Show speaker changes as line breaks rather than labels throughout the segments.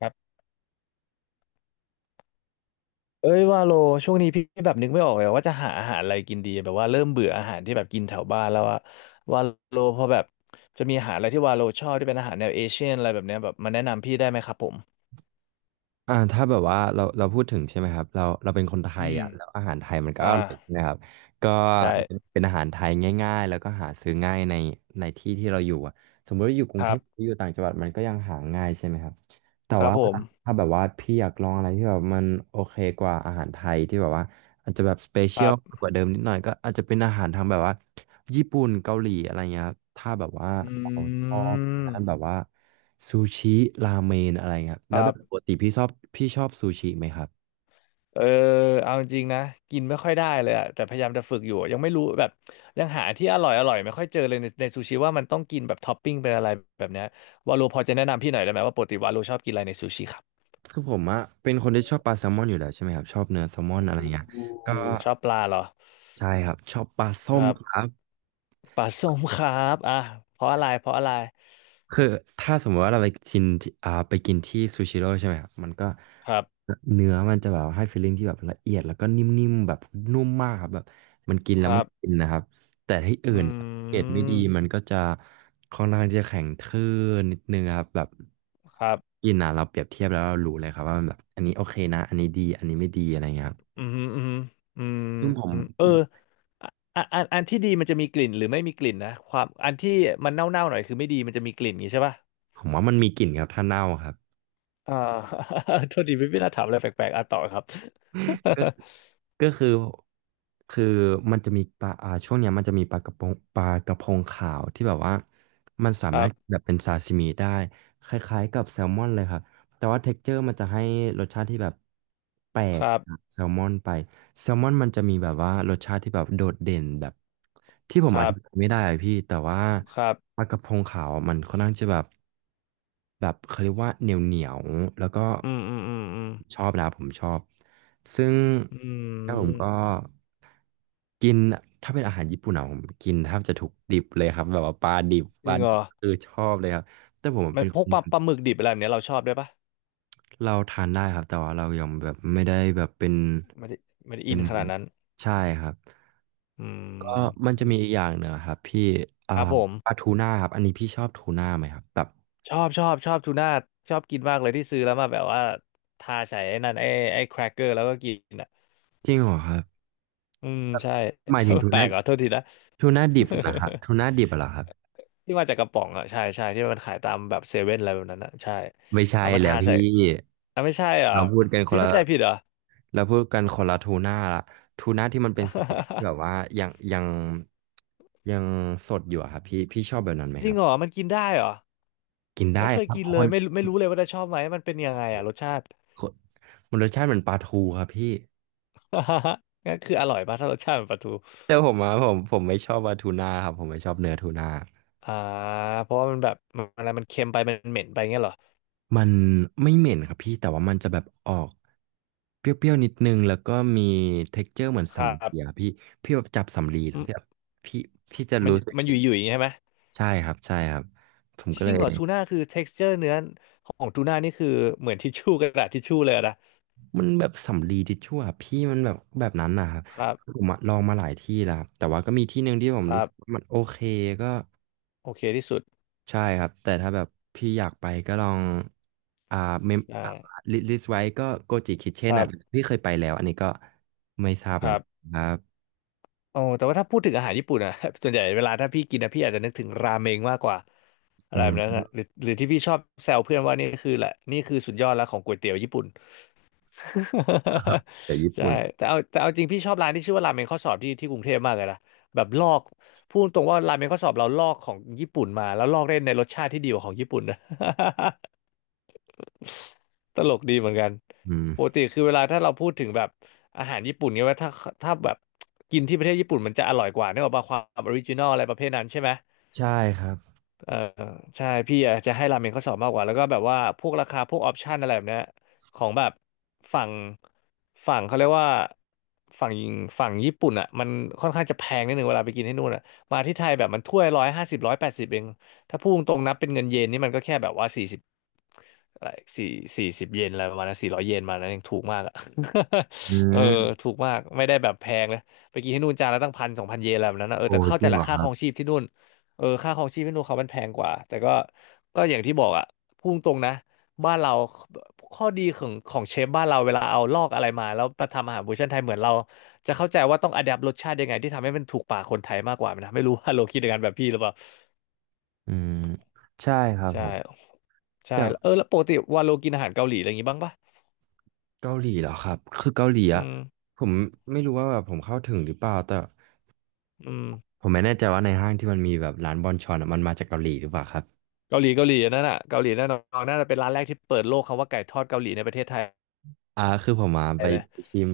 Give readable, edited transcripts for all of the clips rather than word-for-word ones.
ครับเอ้ยว่าโลช่วงนี้พี่แบบนึกไม่ออกเลยว่าจะหาอาหารอะไรกินดีแบบว่าเริ่มเบื่ออาหารที่แบบกินแถวบ้านแล้วว่าโลพอแบบจะมีอาหารอะไรที่ว่าโลชอบที่เป็นอาหารแนวเอเชียนอะไรแบบเนี้ยแบบมาแนะนำพี่ได้ไหมครับผม
อ่าถ้าแบบว่าเราพูดถึงใช่ไหมครับเราเป็นคนไท
อื
ย
ม
อ่ะแล้วอาหารไทยมันก็
อ่า
อร่อยใครับก็
ใช่
เป็นอาหารไทยง่ายๆแล้วก็หาซื้อง่ายในที่ที่เราอยู่อ่ะสมมติว่าอยู่กรุ
ค
งเท
รั
พหรือ
บ
อยู่ต่างจังหวัดมันก็ยังหาง่ายใช่ไหมครับแต่
ครับ
ว่า
ผม
ถ้าแบบว่าพี่อยากลองอะไรที่แบบมันโอเคกว่าอาหารไทยที่แบบว่าอาจจะแบบสเป
ค
เชีย
รั
ล
บ
กว่าเดิมนิดหน่อยก็อาจจะเป็นอาหารทางแบบว่าญี่ปุ่นเกาหลีอะไรเงี้ยครับถ้าแบบว่า
อ
เราช
ื
อบทางด้านแบ
ม
บว่า ซูชิราเมนอะไรเงี้ย
ค
แล้ว
รั
แบบป
บ
กติพี่ชอบพี่ชอบซูชิไหมครับ
เออเอาจริงนะกินไม่ค่อยได้เลยอะแต่พยายามจะฝึกอยู่ยังไม่รู้แบบยังหาที่อร่อยอร่อยไม่ค่อยเจอเลยในซูชิว่ามันต้องกินแบบท็อปปิ้งเป็นอะไรแบบเนี้ยวาโลพอจะแนะนำพี่หน่อยได้ไหมว่าปกติวาโลชอบกินอะไรในซูชิครับ
คือผมอะเป็นคนที่ชอบปลาแซลมอนอยู่แล้วใช่ไหมครับชอบเนื้อแซลมอน
โอ
อะไร
้
เงี้ยก็
ชอบปลาเหรอ
ใช่ครับชอบปลา
ค
ส้ม
รั
ค
บ
รับ
ปลาส้มครับอ่ะเพราะอะไรเพราะอะไร
คือถ้าสมมติว่าเราไปกินที่ไปกินที่ซูชิโร่ใช่ไหมครับมันก็
ครับ
เนื้อมันจะแบบให้ฟีลลิ่งที่แบบละเอียดแล้วก็นิ่มๆแบบนุ่มมากครับแบบมันกินแล้
ค
วมั
รั
น
บ
กินนะครับแต่ที่อื่
อื
นเกรดไม่
ม
ดีมันก็จะค่อนข้างที่จะแข็งทื่อนิดนึงครับแบบ
ครับ
กินอ่ะเราเปรียบเทียบแล้วเรารู้เลยครับว่ามันแบบอันนี้โอเคนะอันนี้ดีอันนี้ไม่ดีอะไรเงี้ยครับ
อืมอืมอืม
ซึ่งผม
อืมเอออะอันที่ดีมันจะมีกลิ่นหรือไม่มีกลิ่นนะความอันที่มันเน่าๆหน่อยคือไม่ดีมันจะมีกลิ่นอย่างงี้ใช่ป่ะ
ผมว่ามันมีกลิ่นครับถ้าเน่าครับ
อ่า โทษดีไม่น่าถามอะไรแปลกๆอ่ะต่อครับ
ก็คือคือมันจะมีปลาช่วงเนี้ยมันจะมีปลากระพงขาวที่แบบว่ามันสา
ค
มา
รั
รถแบ
บ
บเป็นซาซิมิได้คล้ายๆกับแซลมอนเลยครับแต่ว่าเท็กเจอร์มันจะให้รสชาติที่แบบแปล
ค
ก
รับ
จากแซลมอนไปแซลมอนมันจะมีแบบว่ารสชาติที่แบบโดดเด่นแบบที่ผม
ค
อ
รั
ธิ
บ
บายไม่ได้อะพี่แต่ว่า
ครับ
ปลากระพงขาวอะมันค่อนข้างจะแบบเขาเรียกว่าเหนียวเหนียวแล้วก็
อืมอืมอืมอืม
ชอบนะผมชอบ ซึ่ง
อื
แล้วผมก็
ม
กินถ้าเป็นอาหารญี่ปุ่นอะผมกินแทบจะทุกดิบเลยครับแบบว่าปลาดิบ
จริงเหรอ
คือชอบเลยครับแต่ผม
มั
เป็
น
น
พ
ค
วก
น
ปลาหมึกดิบอะไรแบบเนี้ยเราชอบด้วยปะ
เราทานได้ครับแต่ว่าเรายังแบบไม่ได้แบบเป็น
ไม่ได้ไม่ได้
เป็
อิน
น
ขนาดนั้น
ใช่ครับ
อื
ก็มัน
ม
จะมีอีกอย่างหนึ่งอะครับพี่อ่า
ครับผม
ปลาทูน่าครับอันนี้พี่ชอบทูน่าไหมครับแบบ
ชอบชอบชอบทูน่าชอบกินมากเลยที่ซื้อแล้วมาแบบว่าทาใส่ไอ้นั่นไอ้แครกเกอร์แล้วก็กินอ่ะ
จริงเหรอครับ
อืม
แบบ
ใช่
หมาย
ช
ถึ
อ
ง
บ
ทู
แปล
น่า
กเหรอโทษทีนะ
ดิบนะครับทู น่าดิบเหรอครับ
ที่มาจากกระป๋องอ่ะใช่ใช่ที่มันขายตามแบบเซเว่นอะไรแบบนั้นอ่ะใช่
ไม่ใช่
เอามา
แล้
ทา
วพี่
ใส่อ่ะไม่ใช่เหรอ
เราพูดกันค
พี่
นละ
เข้าใจผิดเหรอ
แล้วพูดกันคนละทูน่าละทูน่าที่มันเป็นสีแดงที่ แบบว่ายังยังยังสดอยู่อะครับพี่พี่ชอบแบบนั้นไหม
จ
ค
ริ
รั
ง
บ
เหรอมันกินได้เหรอ
กิน
ไม่
ได้
เคย
ครับ
กิน
ค
เลย
น
ไม่รู้เลยว่าจะชอบไหมมันเป็นยังไงอ่ะรสชาติ
คนมันรสชาติเหมือนปลาทูครับพี่
งั้นคืออร่อยป่ะถ้ารสชาติเหมือนปลาทู
แต่ผมอะผมไม่ชอบปลาทูน่าครับผมไม่ชอบเนื้อทูน่า
อ่าเพราะว่ามันแบบมันอะไรมันเค็มไปมันเหม็นไปเงี้ยเหรอ
มันไม่เหม็นครับพี่แต่ว่ามันจะแบบออกเปรี้ยวๆนิดนึงแล้วก็มี texture เหมือน
ครั
สำลี
บ
อะพี่พี่แบบจับสำลีแล้
อื
ว
ม
พี่แบบพี่จะ
มัน
รู้สึก
มันอยู่อย่างงี้ใช่ไหม
ใช่ครับใช่ครับผม
จ
ก็เล
ริง
ย
เหรอทูน่าคือ texture เนื้อของทูน่านี่คือเหมือนทิชชู่กระดาษทิชชู่เลยอะนะ
มันแบบสำลีทิชชู่อะพี่มันแบบนั้นนะครับ
ครับ
ผมอะลองมาหลายที่แล้วครับแต่ว่าก็มีที่หนึ่งที่ผม
ค
รู้
รับ
สึกว่ามันโอเคก็
โอเคที่สุด
ใช่ครับแต่ถ้าแบบพี่อยากไปก็ลองอ่าเมมลิสต์ไว้ก็โกจิคิเช่
ค
น
รั
อ่ะ
บ
พี่เคยไปแล้วอันนี้ก็ไม่ทราบเห
ค
มือน
รั
กั
บ
นครับ
โอ้แต่ว่าถ้าพูดถึงอาหารญี่ปุ่นอะ ส่วนใหญ่เวลาถ้าพี่กินนะพี่อาจจะนึกถึงราเมงมากกว่าอะ
อื
ไรแบบนั้นอะ
ม
หรือที่พี่ชอบแซวเพื่อนว่านี่คือแหละนี่คือสุดยอดแล้วของก๋วยเตี๋ยวญี่ปุ่น
จากญี่
ใช่
ปุ่น
แต่เอาแต่เอาจริงพี่ชอบร้านที่ชื่อว่าราเมงข้อสอบที่กรุงเทพมากเลยนะแบบลอกพูดตรงว่าราเมงข้อสอบเราลอกของญี่ปุ่นมาแล้วลอกได้ในรสชาติที่ดีกว่าของญี่ปุ่นนะ ตลกดีเหมือนกัน
อืม
ปกติคือเวลาถ้าเราพูดถึงแบบอาหารญี่ปุ่นเนี่ยว่าถ้าแบบกินที่ประเทศญี่ปุ่นมันจะอร่อยกว่านึกออกป่ะความออริจินอลอะไรประเภทนั้นใช่ไหม
ใช่ครับ
เออใช่พี่อาจจะให้ราเมงเขาสอบมากกว่าแล้วก็แบบว่าพวกราคาพวกออปชันอะไรแบบเนี้ยของแบบฝั่งฝั่งเขาเรียกว่าฝั่งฝั่งญี่ปุ่นอ่ะมันค่อนข้างจะแพงนิดนึงเวลาไปกินที่นู่นอ่ะมาที่ไทยแบบมันถ้วย150180เองถ้าพูดตรงๆนับเป็นเงินเยนนี่มันก็แค่แบบว่าสี่สิบอะไรสี่40 เยนอะไรประมาณนั้น400 เยนมานั้นยังถูกมากอ่ะ
อื
เออ
ม
ถูกมากไม่ได้แบบแพงเลยไปกินที่นู่นจานละตั้ง1,000 2,000 เยนอะไรแบบนั้นนะเออ
โอ้
แต่เข้า
จ
ใจ
ริง
แห
เหร
ละ
อ
ค่า
ค
ค
รั
ร
บ
องชีพที่นู่น เออค่าครองชีพให้พวกเขามันแพงกว่าแต่ก็ก็อย่างที่บอกอะพูดตรงนะบ้านเราข้อดีของของเชฟบ้านเราเวลาเอาลอกอะไรมาแล้วมาทำอาหารเวอร์ชันไทยเหมือนเราจะเข้าใจว่าต้องอัดแอปรสชาติยังไงที่ทำให้มันถูกปากคนไทยมากกว่านะไม่รู้ว่า โลคิดอย่างนั้นแบบพี่หรือเปล่า
อืมใช่ครับ
ใช่
ผมแต่
ใช่เออแล้วปกติว่าโลกินอาหารเกาหลีอะไรอย่างงี้บ้างปะ
เกาหลีเหรอครับคือเกาหลีอะ
อืม
ผมไม่รู้ว่าแบบผมเข้าถึงหรือเปล่าแต่
อืม
ผมไม่แน่ใจว่าในห้างที่มันมีแบบร้านบอนชอนอะมันมาจากเกาหลีหรือเปล่าครับ
เกาหลีเกาหลีอันนั่นน่ะเกาหลีแน่นอนน่าจะเป็นร้านแรกที่เปิดโลกคำว่าไก่ทอดเกาหลีในประเทศไทย
อ่าคือผมมาไปชิม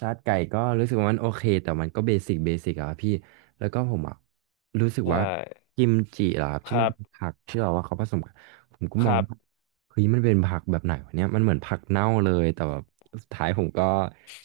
ชาติไก่ก็รู้สึกว่ามันโอเคแต่มันก็เบสิกอะครับพี่แล้วก็ผมอะรู้สึก
ใช่
ว่ากิมจิเหรอครับ
ค
ที่มั
รั
น
บ
เป็นผักที่แบบว่าเขาผสมกันผมก็
ค
มอง
รับ
ว่าเฮ้ยมันเป็นผักแบบไหนวะเนี่ยมันเหมือนผักเน่าเลยแต่แบบสุดท้ายผมก็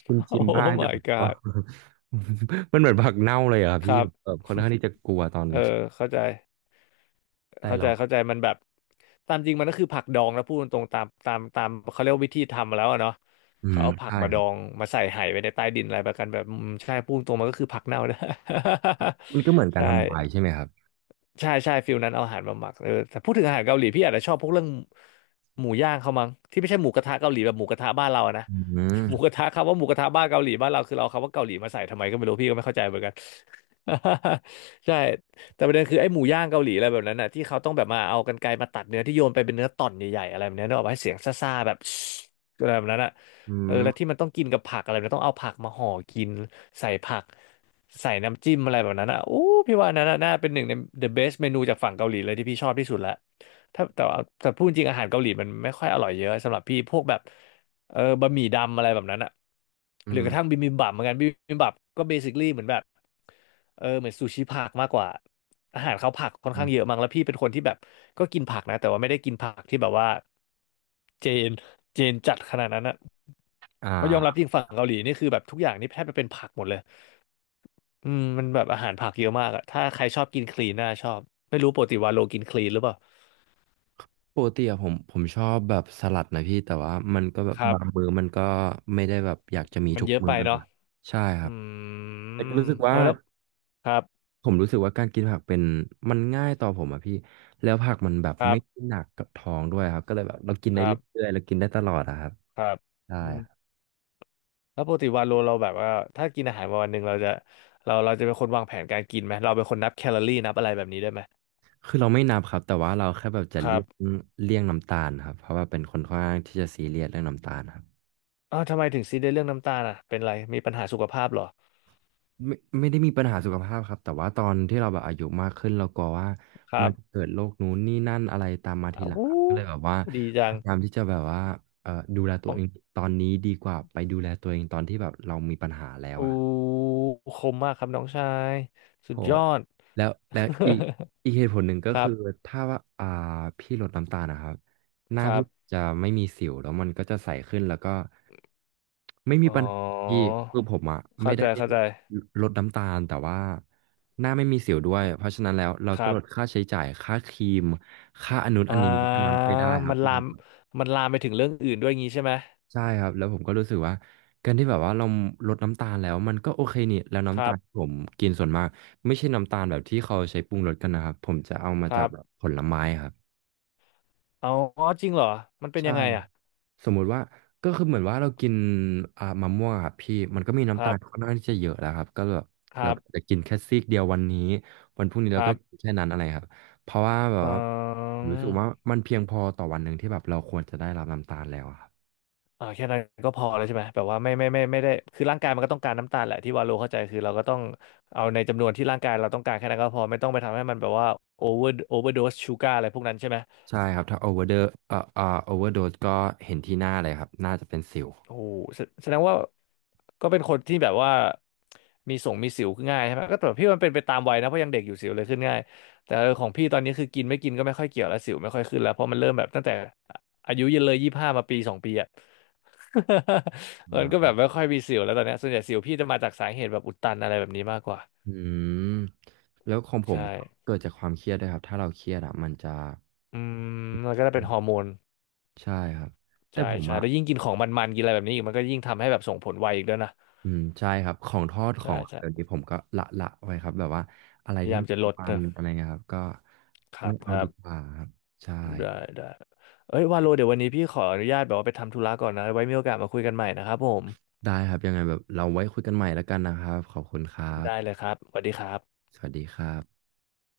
ชิม
โอ้
บ้างแต่
my
ผมก็
god
มันเหมือนผักเน่าเลยอะครับ
ค
พี่
รั
ผ
บ
มแบบค่อนข้างที่จะกลัวตอน
เออ
ชิม
เข้าใจ
แต่
เข้า
เรา
ใจเข้าใจมันแบบตามจริงมันก็คือผักดองนะพูดตรงๆตามเขาเรียกว่าวิธีทำมาแล้วอะเนาะ
อื
เขา
ม
เอาผัก
ใช่
มา
ค
ด
รั
อ
บ
งมาใส่ไหไว้ในใต้ดินอะไรแบบกันแบบอืมใช่พูดตรงๆมันก็คือผักเน่านะ
มันก็เหมือน การ
ใช่
ทำวายใช่ไหมครับ
ใช่ฟิลนั้นเอาอาหารมาหมักเออแต่พูดถึงอาหารเกาหลีพี่อาจจะชอบพวกเรื่องหมูย่างเขามั้งที่ไม่ใช่หมูกระทะเกาหลีแบบหมูกระทะบ้านเราอะนะ
อื
หมู
ม
กระทะคำว่าหมูกระทะบ้านเกาหลีบ้านเราคือเราเอาคำว่าเกาหลีมาใส่ทำไมก็ไม่รู้พี่ก็ไม่เข้าใจเหมือนกัน ใช่แต่ประเด็นคือไอ้หมูย่างเกาหลีอะไรแบบนั้นน่ะที่เขาต้องแบบมาเอากรรไกรมาตัดเนื้อที่โยนไปเป็นเนื้อต่อนใหญ่ๆอะไรแบบเนี้ยนึกออกไหมเสียงซ่าๆแบบ อะไรแบบนั้นอะ
อื
เออแล้วที่
ม
มันต้องกินกับผักอะไรมันต้องเอาผักมาห่อกินใส่ผักใส่น้ำจิ้มอะไรแบบนั้นอ่ะโอ้พี่ว่าอันนั้นน่ะน่าเป็นหนึ่งใน the best เมนูจากฝั่งเกาหลีเลยที่พี่ชอบที่สุดละถ้าแต่ว่าแต่พูดจริงอาหารเกาหลีมันไม่ค่อยอร่อยเยอะสำหรับพี่พวกแบบเออบะหมี่ดำอะไรแบบนั้นอ่ะ
อื
หรือกระทั่
ม
งบิบิมบับเหมือนกันบิบิมบับก็เบสิค a ี y เหมือนแบบเออเหมือนซูชิผักมากกว่าอาหารเขาผักค่อน
อื
ข้า
ม
งเยอะมั้งแล้วพี่เป็นคนที่แบบก็กินผักนะแต่ว่าไม่ได้กินผักที่แบบว่าเจน จีนจัดขนาดนั้นอะ
อ
เพราะยอมรับ
่า
จริงฝั่งเกาหลีนี่คือแบบทุกอย่างนี่แทบจะเป็นผักหมดเลยอืมมันแบบอาหารผักเยอะมากอะถ้าใครชอบกินคลีนน่าชอบไม่รู้ปกติวาโลกินคลีนหรือเปล่า
ปกติอะผมชอบแบบสลัดนะพี่แต่ว่ามันก็แบบ
ครั
บางมื้
บ
อมันก็ไม่ได้แบบอยากจะมี
มัน
ทุก
เยอะ
มื้
ไป
อน
เนาะ
ะใช่ค
อื
รับแต่ก็
ม
รู้สึก
เอ
ว่า
อแล้วครับ
ผมรู้สึกว่าการกินผักเป็นมันง่ายต่อผมอะพี่แล้วผักมันแบบ
ครั
ไม่
บ
หนักกับท้องด้วยครับก็เลยแบบเรากิน
ค
ได้
รั
เร
บ
ื่อยๆเรากินได้ตลอดอะครับ
ครับ
ใช่
อืม
ครับ
แล้วปกติวาโลเราแบบว่าถ้ากินอาหารมาวันหนึ่งเราจะเราจะเป็นคนวางแผนการกินไหมเราเป็นคนนับแคลอรี่นับอะไรแบบนี้ได้ไหม
คือเราไม่นับครับแต่ว่าเราแค่แบบจะ
ครั
เลี่ย
บ
งเลี่ยงน้ำตาลครับเพราะว่าเป็นคนค่อนข้างที่จะซีเรียสเรื่องน้ำตาลครับ
อ้าวทำไมถึงซีเรียสเรื่องน้ำตาลอ่ะเป็นไรมีปัญหาสุขภาพเหรอ
ไม่ได้มีปัญหาสุขภาพครับแต่ว่าตอนที่เราแบบอายุมากขึ้นเรากลัวว่า
ครั
มันจะ
บ
เกิดโรคนู้นนี่นั่นอะไรตามมาที
อ้าว
หลัง
วู้
ครับก็เลยแบบว่า
ดี
พ
จัง
ยายามที่จะแบบว่าดูแล
ป
ตัว
อง
เองตอนนี้ดีกว่าไปดูแลตัวเองตอนที่แบบเรามีปัญหาแล้ว
อ
อะ
ูคมมากครับน้องชายสุ
โห
ดยอด
แล้วแล้วอีกเหตุผลหนึ่งก็
ครั
คือ
บ
ถ้าว่าพี่ลดน้ำตาลนะครับห
ค
น้า
รั
พี่
บ
จะไม่มีสิวแล้วมันก็จะใสขึ้นแล้วก็ไม่มี
อ๋อ
ปัญหาที่คือผมอะไม่
เข้า
ได้
ใจเข้าใจ
ลดน้ำตาลแต่ว่าหน้าไม่มีสิวด้วยเพราะฉะนั้นแล้วเรา
ค
ก็
รั
ล
บ
ดค่าใช้จ่ายค่าครีมค่าอันนู้น
อ่า
อันนี้อันนั้นไปได้ครั
มั
บ
นลา
มัน
มมันลามไปถึงเรื่องอื่นด้วยงี้ใช่ไหม
ใช่ครับแล้วผมก็รู้สึกว่าการที่แบบว่าเราลดน้ำตาลแล้วมันก็โอเคนี่แล้ว
ค
น้ำ
รั
ตาลที่
บ
ผมกินส่วนมากไม่ใช่น้ำตาลแบบที่เขาใช้ปรุงรสกันนะครับผมจะเอามา
ค
จา
รั
กแบบ
บ
ผลไม้ครับ
เอาอ๋อจริงเหรอมันเป็น
ใช่
ยังไง
ครับ
อ่ะ
สมมุติว่าก็คือเหมือนว่าเรากินมะม่วงอะครับพี่มันก็มี
ค
น้ำตา
รับ
ลค่อนข้างที่จะเยอะแล้วครับก็แบบ
ค
เรา
รับ
ก็จะกินแค่ซีกเดียววันนี้วันพรุ่งนี้
ค
เรา
รั
ก็กิ
บ
นแค่นั้นอะไรครับเพราะว่าแบบ
อื
ว่าผมรู้สึกว่า
ม
มันเพียงพอต่อวันหนึ่งที่แบบเราควรจะได้รับน้ำตาลแล้วอะครับ
อ่าแค่นั้นก็พอแล้วใช่ไหมแบบว่าไม่ได้คือร่างกายมันก็ต้องการน้ำตาลแหละที่วาโลเข้าใจคือเราก็ต้องเอาในจำนวนที่ร่างกายเราต้องการแค่นั้นก็พอไม่ต้องไปทำให้มันแบบว่าโอเวอร์โอเวอร์โดสชูการ์อะไรพวกนั้นใช่ไหม
ใช่ครับถ้าโอเวอร์เดอเอ่อเอ่อโอเวอร์โดสก็เห็นที่หน้าเลยครับน่าจะเป็นสิว
โอ้โหแสแสดงว่าก็เป็นคนที่แบบว่ามีส่งมีสิวง่ายใช่ไหมก็แต่พี่มันเป็นไปตามวัยนะเพราะยังเด็กอยู่สิวเลยขึ้นง่ายแต่เออของพี่ตอนนี้คือกินไม่กินก็ไม่ค่อยเกี่ยวแล้วสิวไม่ค่อยขึ้นแล้วเพราะมันเริ่มแบบตั้งแต่อายุเยอะเลย25มาปี2 ปีอะ
อ่
มันก็
า
แบบไม่ค่อยมีสิวแล้วตอนเนี้ยส่วนใหญ่สิวพี่จะมาจากสาเหตุแบบอุดตันอะไรแบบนี้มากกว่า
อืมแล้วของผ
ใช่
มเกิดจากความเครียดด้วยครับถ้าเราเครียดอ่ะมันจะ
อืมมันก็จะเป็นฮอร์โมน
ใช่ครับแต่
ใช่
ผม
ใช่
อ่ะ
แล้วยิ่งกินของมันๆกินอะไรแบบนี้อีกมันก็ยิ่งทำให้แบบส่งผลไวอีกด้วยนะ
อืมใช่ครับของทอดข
ใช่
องอะไร
ใช่
แบบนี้ผมก็ละไว้ครับแบบว่าอะไร
พยา
ที่
ยามจะลด
ทำมัน
นะ
อะไรเงี้ยครับก็
ครั
ไม่
บค
เอา
รั
ดี
บ
กว่าครับใช่ค
ได้
รับ
ได้เอ้ยวาโลเดี๋ยววันนี้พี่ขออนุญาตแบบว่าไปทำธุระก่อนนะไว้มีโอกาสมาคุยกันใหม่นะครับผม
ได้ครับยังไงแบบเราไว้คุยกันใหม่แล้วกันนะครับขอบคุณครั
ได้
บ
เลยครับสวัสดีครับ
สวัสดีครับ